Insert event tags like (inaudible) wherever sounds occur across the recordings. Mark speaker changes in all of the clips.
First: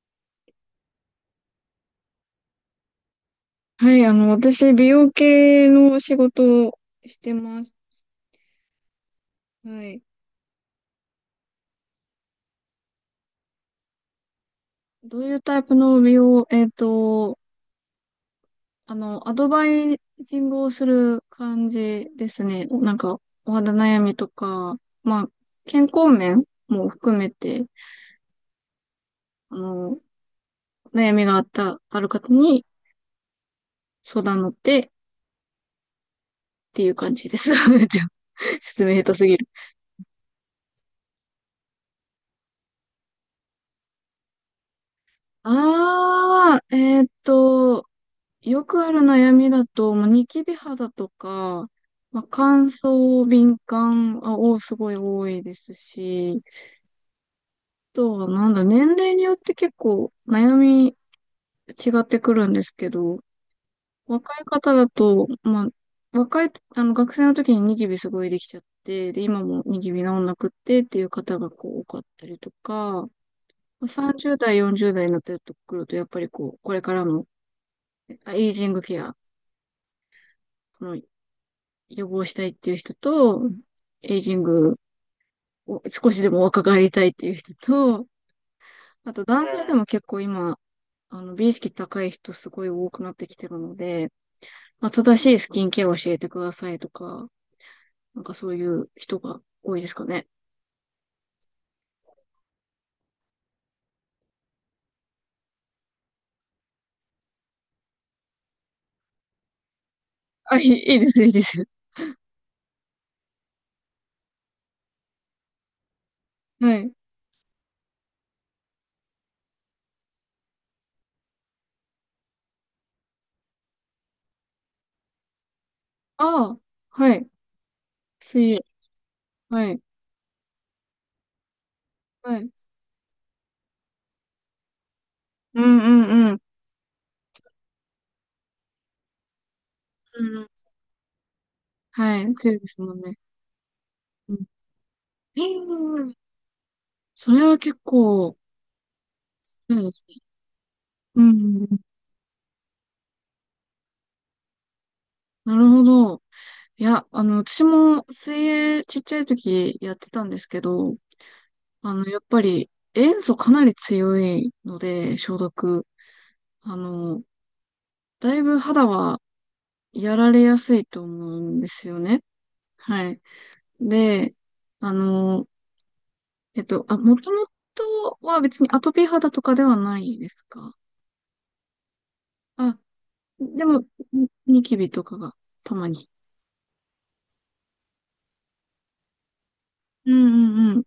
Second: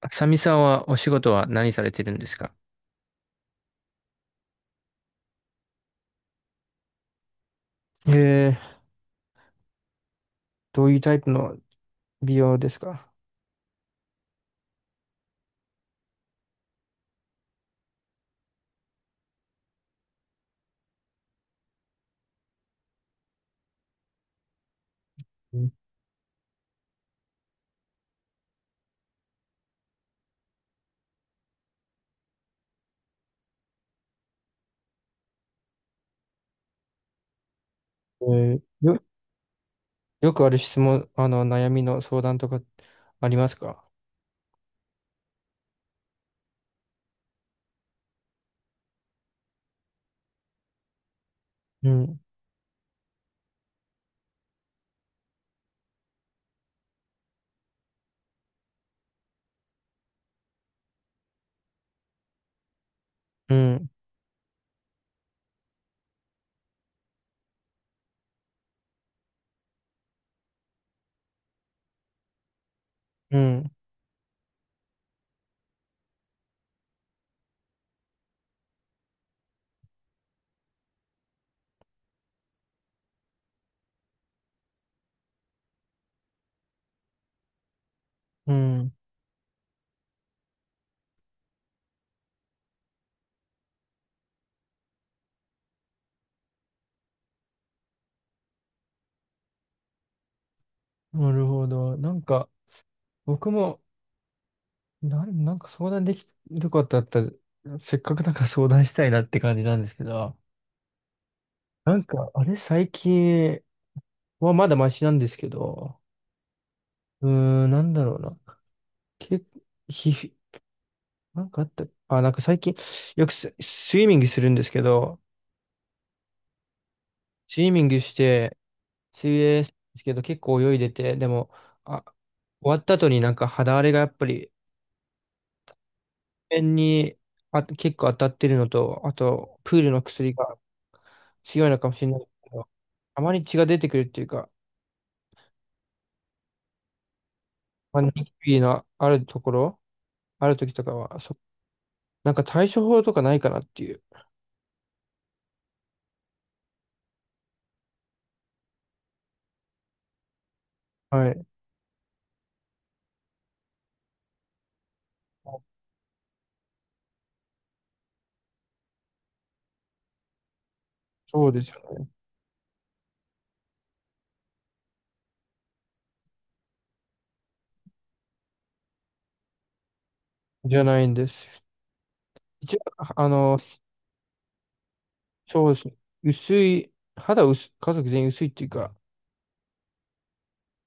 Speaker 1: あさみさんはお仕事は何されてるんですか？
Speaker 2: はい、私、美容系の仕事をしてます。
Speaker 1: えー、
Speaker 2: はい。
Speaker 1: どういうタイプの美容ですか？
Speaker 2: どういうタイプの美容、アドバイジングをする感じですね。なんか、お肌悩みとか、まあ、
Speaker 1: うん。
Speaker 2: 健康面も含めて、あの、悩みがあった、ある方に相談乗ってっていう感じです。(laughs) じゃあ、
Speaker 1: えー、
Speaker 2: 説明
Speaker 1: よ、
Speaker 2: 下手すぎる。
Speaker 1: よくある質問、悩みの相談とかありますか？
Speaker 2: あー、えっと、よくある悩みだと、まあ、ニキビ肌とか、
Speaker 1: うん、
Speaker 2: まあ、乾燥、敏感あをすごい多いですし、あとはなんだ、年齢によって結構悩み違ってくるんですけど、
Speaker 1: うん、
Speaker 2: 若い方だと、まあ、あの学生の時にニキビすごいできちゃって、で、今もニキビ治んなくってっていう方がこう多かったりとか、
Speaker 1: うん、
Speaker 2: まあ30代、40代になってくると、やっぱりこう、これからのエイジングケア、その予防したいっていう人と、エイジングを少しでも若返りたいっていう人と、
Speaker 1: うん。
Speaker 2: あと男性でも結構今、美意識高い人すごい多くなってきてるので、まあ、正しいスキンケアを教えてくださいとか、なんかそういう人が多いですかね。
Speaker 1: なるほど。なんか、僕も、なんか相談できることあったら、せっかくだから相談したいなって感じなんですけど、
Speaker 2: いいですよ、いいですよ。
Speaker 1: なんか、あれ、最近はまだマシなんですけど、
Speaker 2: はい。
Speaker 1: うーん、なんだろうな。け、皮膚なんかあった、あ、なんか最近、よくス、スイミングするんですけど、
Speaker 2: ああ、はい。
Speaker 1: スイミングし
Speaker 2: 水
Speaker 1: て、
Speaker 2: 泳。
Speaker 1: 水泳す
Speaker 2: は
Speaker 1: るん
Speaker 2: い。
Speaker 1: ですけど結構泳いでて、でも、あ、
Speaker 2: はい。
Speaker 1: 終わった後になんか肌荒れがやっぱり、
Speaker 2: うんうんうん。
Speaker 1: 面に結構当たってるのと、あと、プールの
Speaker 2: う
Speaker 1: 薬
Speaker 2: ん
Speaker 1: が強いのかもしれな
Speaker 2: は
Speaker 1: い
Speaker 2: い。
Speaker 1: け
Speaker 2: 強いで
Speaker 1: ど、
Speaker 2: すもんね。
Speaker 1: たまに血が出てくるっていう
Speaker 2: うん。
Speaker 1: か、
Speaker 2: うんうんん、それは結
Speaker 1: まあ、ニキ
Speaker 2: 構、
Speaker 1: ビのあるとこ
Speaker 2: そ
Speaker 1: ろ、
Speaker 2: うですね。
Speaker 1: ある時とかは、
Speaker 2: うんう
Speaker 1: そ、
Speaker 2: んうん。
Speaker 1: なんか対処法とかないかなっていう。
Speaker 2: なるほど。いや、私も水泳ちっちゃい時やってたんですけど、
Speaker 1: はい。
Speaker 2: やっぱり塩素かなり強いので、消毒。あの、だいぶ肌はやられやすいと思う
Speaker 1: そう
Speaker 2: ん
Speaker 1: で
Speaker 2: で
Speaker 1: すよ
Speaker 2: すよ
Speaker 1: ね。
Speaker 2: ね。はい。で、あの、もともとは別にアトピー肌とかではないです
Speaker 1: じ
Speaker 2: か？
Speaker 1: ゃないんです。一
Speaker 2: あ、
Speaker 1: 応、あの、
Speaker 2: でも、ニキビとかが
Speaker 1: そう
Speaker 2: た
Speaker 1: です
Speaker 2: ま
Speaker 1: ね。
Speaker 2: に。
Speaker 1: 薄い、肌薄、家族全員薄いっていうか、
Speaker 2: うんうんうん。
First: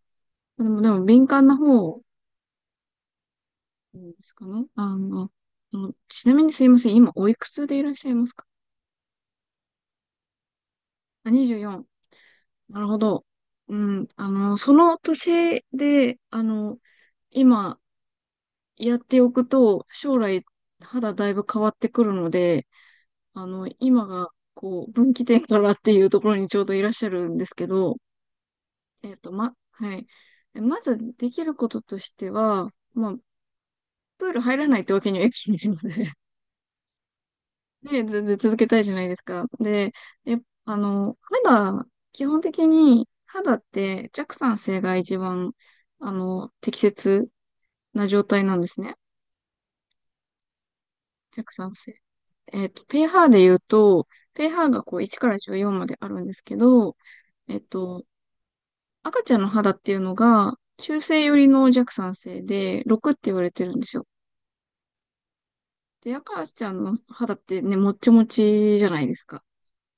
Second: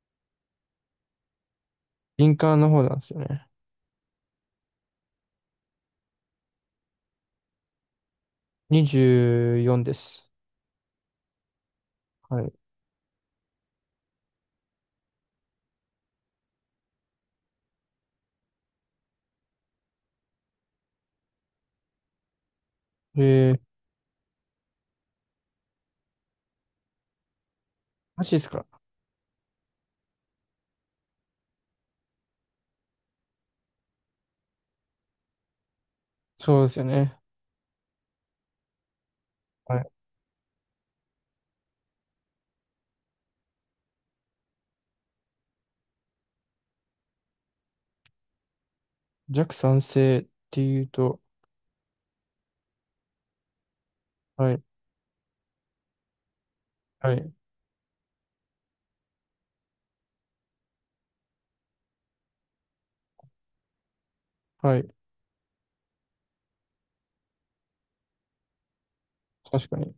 Speaker 2: でも、でも敏感な方
Speaker 1: 敏感の方なんですよね。
Speaker 2: うんですかね。そのちなみにすいません。今、おいくつでいらっしゃいますか？
Speaker 1: 24です。
Speaker 2: あ、24。
Speaker 1: はい。
Speaker 2: なるほど。うん。その年で、今、やっておくと、将来、肌だいぶ変わってくるので、
Speaker 1: えー、
Speaker 2: 今が、こう、分岐点からっていうところにちょうどいらっしゃるんですけど、
Speaker 1: マジですか？
Speaker 2: はい。まず、できることとしては、まあ、プール入らないってわけにはいかないので、
Speaker 1: そうですよね。
Speaker 2: で、全然続けたいじゃないですか。
Speaker 1: はい。
Speaker 2: で、え、あの、肌、基本的に肌って弱酸性が一番、適切な状態なんですね。
Speaker 1: 弱酸性っていうと、
Speaker 2: 弱酸性。えっと、pH で言うと、
Speaker 1: はい、
Speaker 2: pH がこう1から14まであるんですけど、
Speaker 1: はい、
Speaker 2: えっと、赤ちゃんの肌っていうのが中性寄りの弱酸性で6って言われてるんですよ。
Speaker 1: はい。
Speaker 2: で、赤ちゃんの肌ってね、もっちもちじゃないですか。
Speaker 1: 確かに。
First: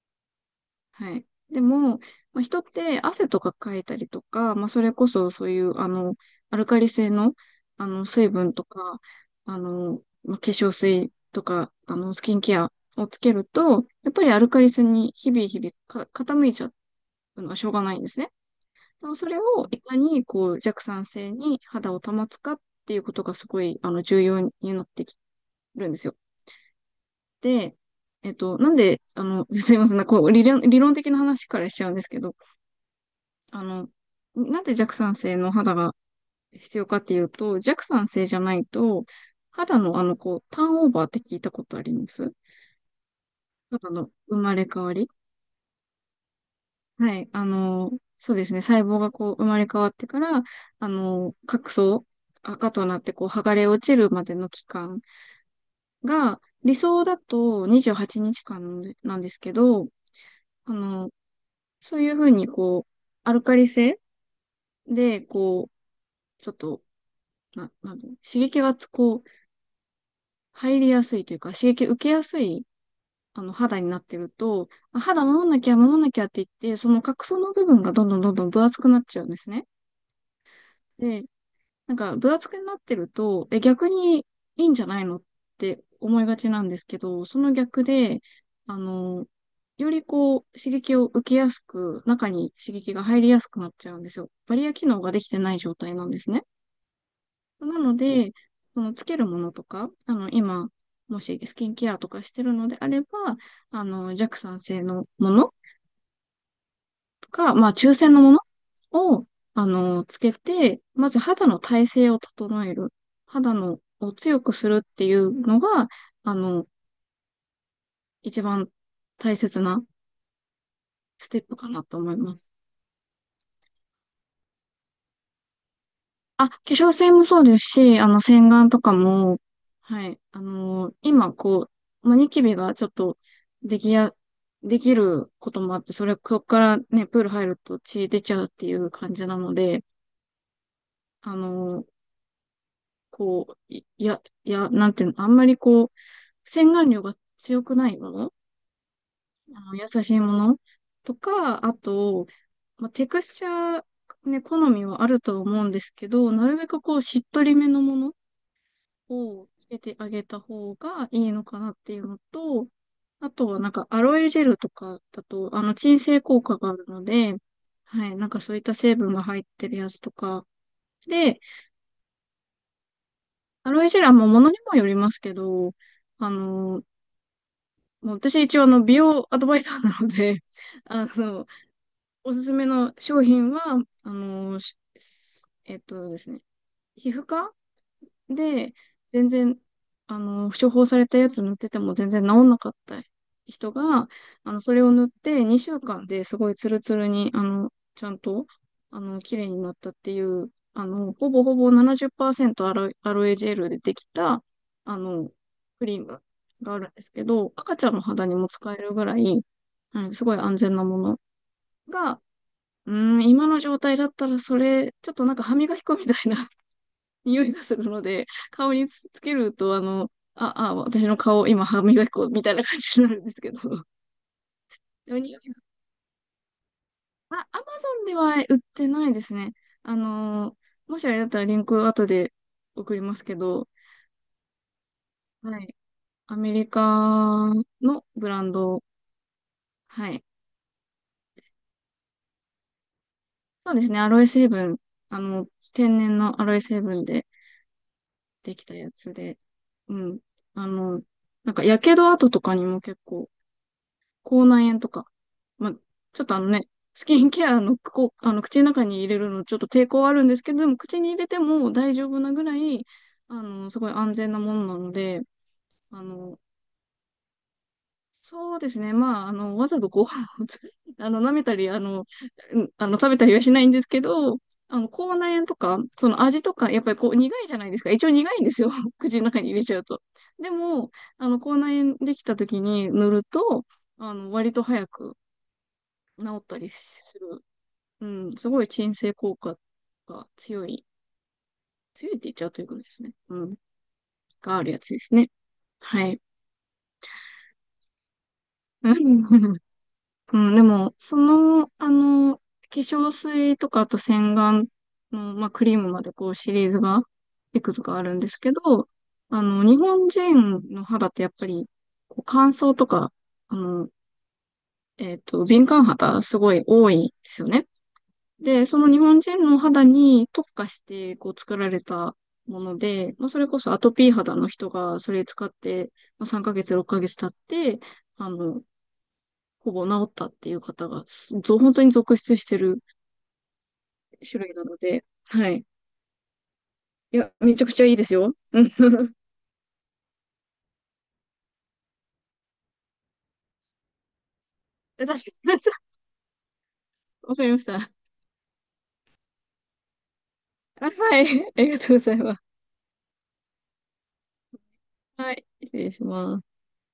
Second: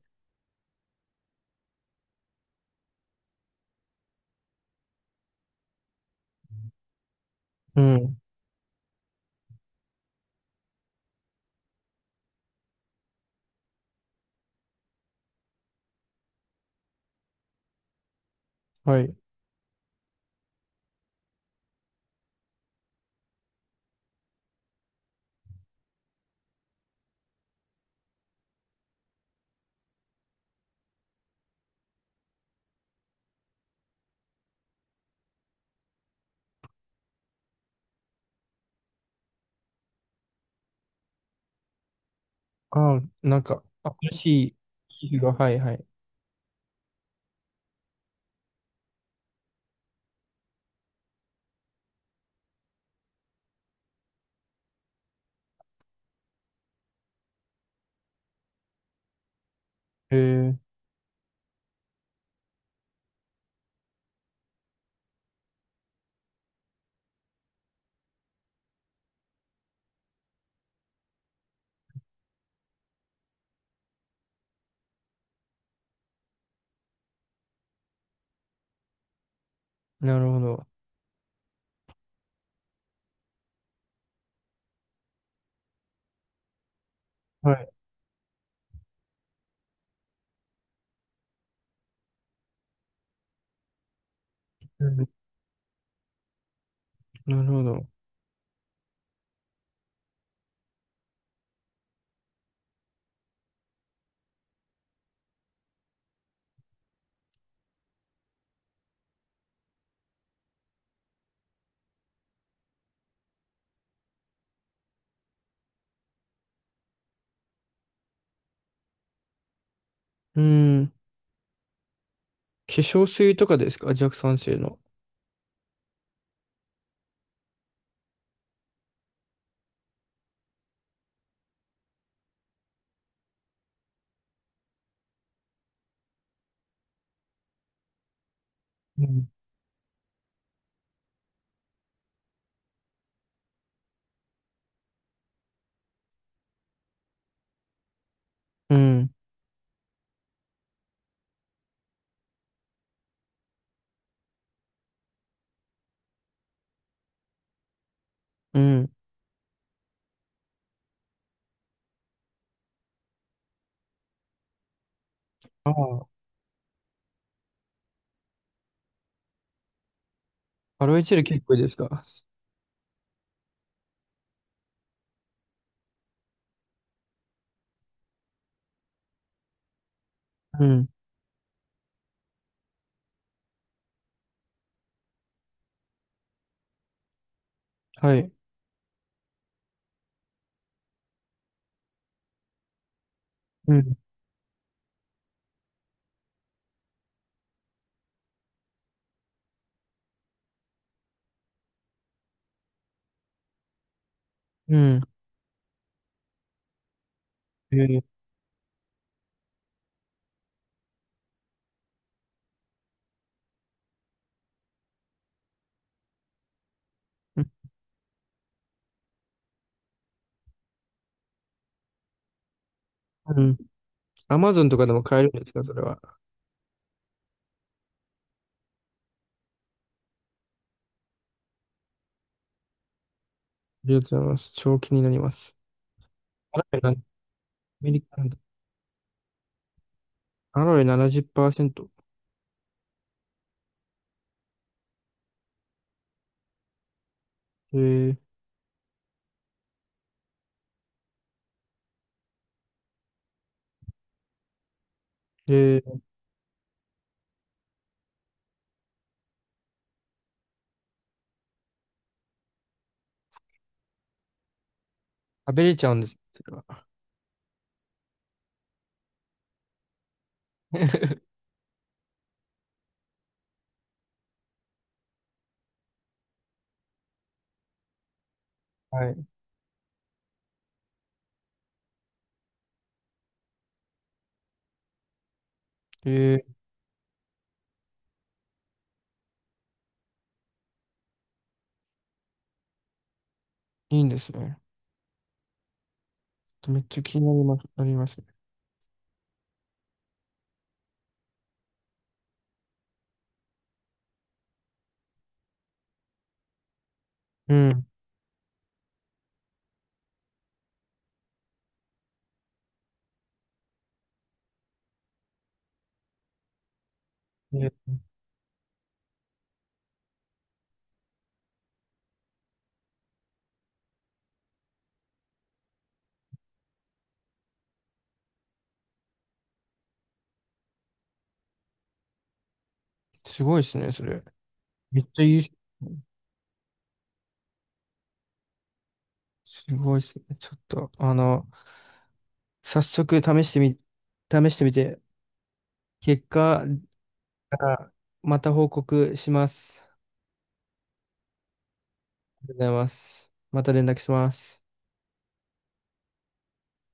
Speaker 2: はい。でも、まあ、人って汗とかかいたりとか、まあ、それこそそういう、アルカリ性の、
Speaker 1: うん、
Speaker 2: 水分とか、化粧水とか、スキンケアをつけると、やっぱりアルカリ性に日々日々傾いちゃうのはしょうがないんですね。
Speaker 1: は
Speaker 2: でも
Speaker 1: い。
Speaker 2: それをいかに、こう、弱酸性に肌を保つかっていうことがすごい、重要になってきるんですよ。で、えっと、なんで、あの、(laughs) すいません、こう、理論的な話からしちゃうんですけど、あの、なんで弱酸性の肌が必要かっていうと、弱酸性じゃないと、肌のこう、ターンオーバーって聞いたことあります？
Speaker 1: ああ、なんか、
Speaker 2: 肌の
Speaker 1: 新
Speaker 2: 生
Speaker 1: し
Speaker 2: まれ変わ
Speaker 1: い
Speaker 2: り、
Speaker 1: 皮膚が、はい、はい。
Speaker 2: はい。そうですね。細胞がこう、生まれ変わってから、角層、赤となってこう、剥がれ落ちるまでの期間が、理想だと28日間なんですけど、
Speaker 1: えー、
Speaker 2: あの、そういうふうにこう、アルカリ性で、こう、ちょっと、なんていうの刺激がこう、入りやすいというか、刺激受けやすい、肌になってると、あ、肌守んなきゃ守んなきゃって言って、その角層の部分がどんどんどんどん分厚くなっちゃうんですね。
Speaker 1: なるほど。
Speaker 2: で、なんか分厚くなってると、え、逆にいいんじゃないのって思いがちなんですけど、その
Speaker 1: はい。
Speaker 2: 逆で、あの、よりこう、刺激を受けやすく、中に刺激が入りやすくなっちゃうんですよ。バリア
Speaker 1: う
Speaker 2: 機能
Speaker 1: ん、
Speaker 2: ができてない状態なんですね。
Speaker 1: なるほ
Speaker 2: な
Speaker 1: ど。
Speaker 2: ので、そのつけるものとか、今、もしスキンケアとかしてるのであれば、弱酸性のものとか、まあ、中性のものを、つけて、まず肌の耐性を整える。肌のを強くするっていうのが、あの、一番大切な
Speaker 1: うん。
Speaker 2: ステップかなと思います。
Speaker 1: 化粧水とかですか？弱酸性の。
Speaker 2: あ、化粧水もそうですし、洗顔とかも、はい、今、こう、まあ、ニキビがちょっと、できや、できることもあって、そこからね、プール入ると血出ちゃうっていう
Speaker 1: う
Speaker 2: 感
Speaker 1: ん。
Speaker 2: じなので、あのーこう、なんていうの、あんまりこう、洗顔料が強くないもの、
Speaker 1: うん。
Speaker 2: 優しいものとか、あと、まあ、テクスチャー、ね、好みはあるとは思うんですけど、なるべくこう、しっとりめのもの
Speaker 1: うん。
Speaker 2: をつけてあげた方がいいのかなっていうのと、あとはなんかアロエジェルとかだと、あ
Speaker 1: あ
Speaker 2: の鎮
Speaker 1: あ、
Speaker 2: 静効果があるので、はい、なんかそういった成分が入ってるやつとか。
Speaker 1: アロエチェル
Speaker 2: で、
Speaker 1: 結構いいですか？
Speaker 2: アロエジェルはもう物にもよりますけど、あの、もう私一応あの美容アドバイザーなので、
Speaker 1: う
Speaker 2: (laughs)
Speaker 1: ん。
Speaker 2: あの、おすすめの商品は、えっとですね、皮膚科
Speaker 1: はい。
Speaker 2: で、全然、処方されたやつ塗ってても全然治んなかった人
Speaker 1: うん。
Speaker 2: が、それを塗って2週間ですごいツルツルに、ちゃんと、綺麗になったっていう、ほぼほぼ70%アロエ、アロエジェルでできた、
Speaker 1: う
Speaker 2: あ
Speaker 1: ん。
Speaker 2: の、クリームがあるんですけど、
Speaker 1: え
Speaker 2: 赤ちゃんの
Speaker 1: ー、
Speaker 2: 肌にも使えるぐらい、うん、すごい安全なものが、うーん、今の状態だったらそれ、ちょっとなんか歯磨き粉みたいな匂いがするので、顔につけると、私の顔、今、歯磨き粉みたいな感じになるんで
Speaker 1: う
Speaker 2: すけ
Speaker 1: ん。
Speaker 2: ど。
Speaker 1: アマゾンとかでも
Speaker 2: でも
Speaker 1: 買えるん
Speaker 2: 匂
Speaker 1: です
Speaker 2: い、
Speaker 1: か、それは。あ
Speaker 2: あ、アマゾンでは売ってないですね。あの、もしあれだったらリンク後で送りますけど、
Speaker 1: りがとうございます。超気になります。
Speaker 2: はい。アメ
Speaker 1: アロ
Speaker 2: リ
Speaker 1: エな、ア
Speaker 2: カ
Speaker 1: メリ
Speaker 2: の
Speaker 1: カン
Speaker 2: ブ
Speaker 1: ド
Speaker 2: ランド、はい。
Speaker 1: アロエ70%。
Speaker 2: そうですね、アロエ成分、あの、天然のアロエ成分で
Speaker 1: えー、
Speaker 2: できたやつで、うん。あの、なんか、やけど跡とかにも結構、口内炎とか。まあ、
Speaker 1: えー、
Speaker 2: ちょっとあのね、スキンケアの、こう、あの口の中に入れるのちょっと抵抗はあるんですけど、でも口に入れても大丈夫なぐらい、すごい安全なものなので、
Speaker 1: 食べれちゃうん
Speaker 2: あ
Speaker 1: です、
Speaker 2: の、
Speaker 1: それは。
Speaker 2: そうですね。まあ、わざとご飯を(laughs) 舐
Speaker 1: (laughs)
Speaker 2: めたり、あの、食べたりはしないんですけど、口内炎とか、その味とか、やっぱりこう、苦いじゃないですか。一応苦いんですよ。(laughs)
Speaker 1: は
Speaker 2: 口
Speaker 1: い。
Speaker 2: の中に入れちゃうと。でも、口内炎できた時に塗ると、割と早く、
Speaker 1: え
Speaker 2: 治っ
Speaker 1: ー、
Speaker 2: たりする。うん、すごい鎮静効果が強いって言っちゃうということですね。うん、
Speaker 1: いいんですね。
Speaker 2: があるやつですね。はい。
Speaker 1: めっちゃ気になります、なりますね。
Speaker 2: うん、うんでも、その、化粧水とか、あと洗顔の、まあ、クリームまでこうシリーズが、
Speaker 1: う
Speaker 2: いくつ
Speaker 1: ん。
Speaker 2: かあるんですけど、日本人の肌ってやっぱり、こう乾燥とか、あの、敏感肌すごい多いんですよ
Speaker 1: え
Speaker 2: ね。
Speaker 1: ー、
Speaker 2: で、その日本人の肌に特化してこう作られたもので、まあ、それこそアトピー肌の人がそれ使って、まあ、3ヶ月、6ヶ月経って、あの、ほぼ治ったっていう方が、すぞ本当に続出してる
Speaker 1: すごいですね、それ。
Speaker 2: 種類なの
Speaker 1: め
Speaker 2: で、
Speaker 1: っちゃいいっす
Speaker 2: はい。
Speaker 1: ね。
Speaker 2: いや、めちゃくちゃいいですよ。うん、確
Speaker 1: すごいですね。ちょっと、あの、早速試してみ、試してみて、
Speaker 2: (laughs) (laughs)
Speaker 1: 結果、
Speaker 2: わかりまし
Speaker 1: あ
Speaker 2: た。
Speaker 1: また報告します。
Speaker 2: あ、はい。ありがとうございます。
Speaker 1: りがとうございます。また連絡します。
Speaker 2: はい。失礼します。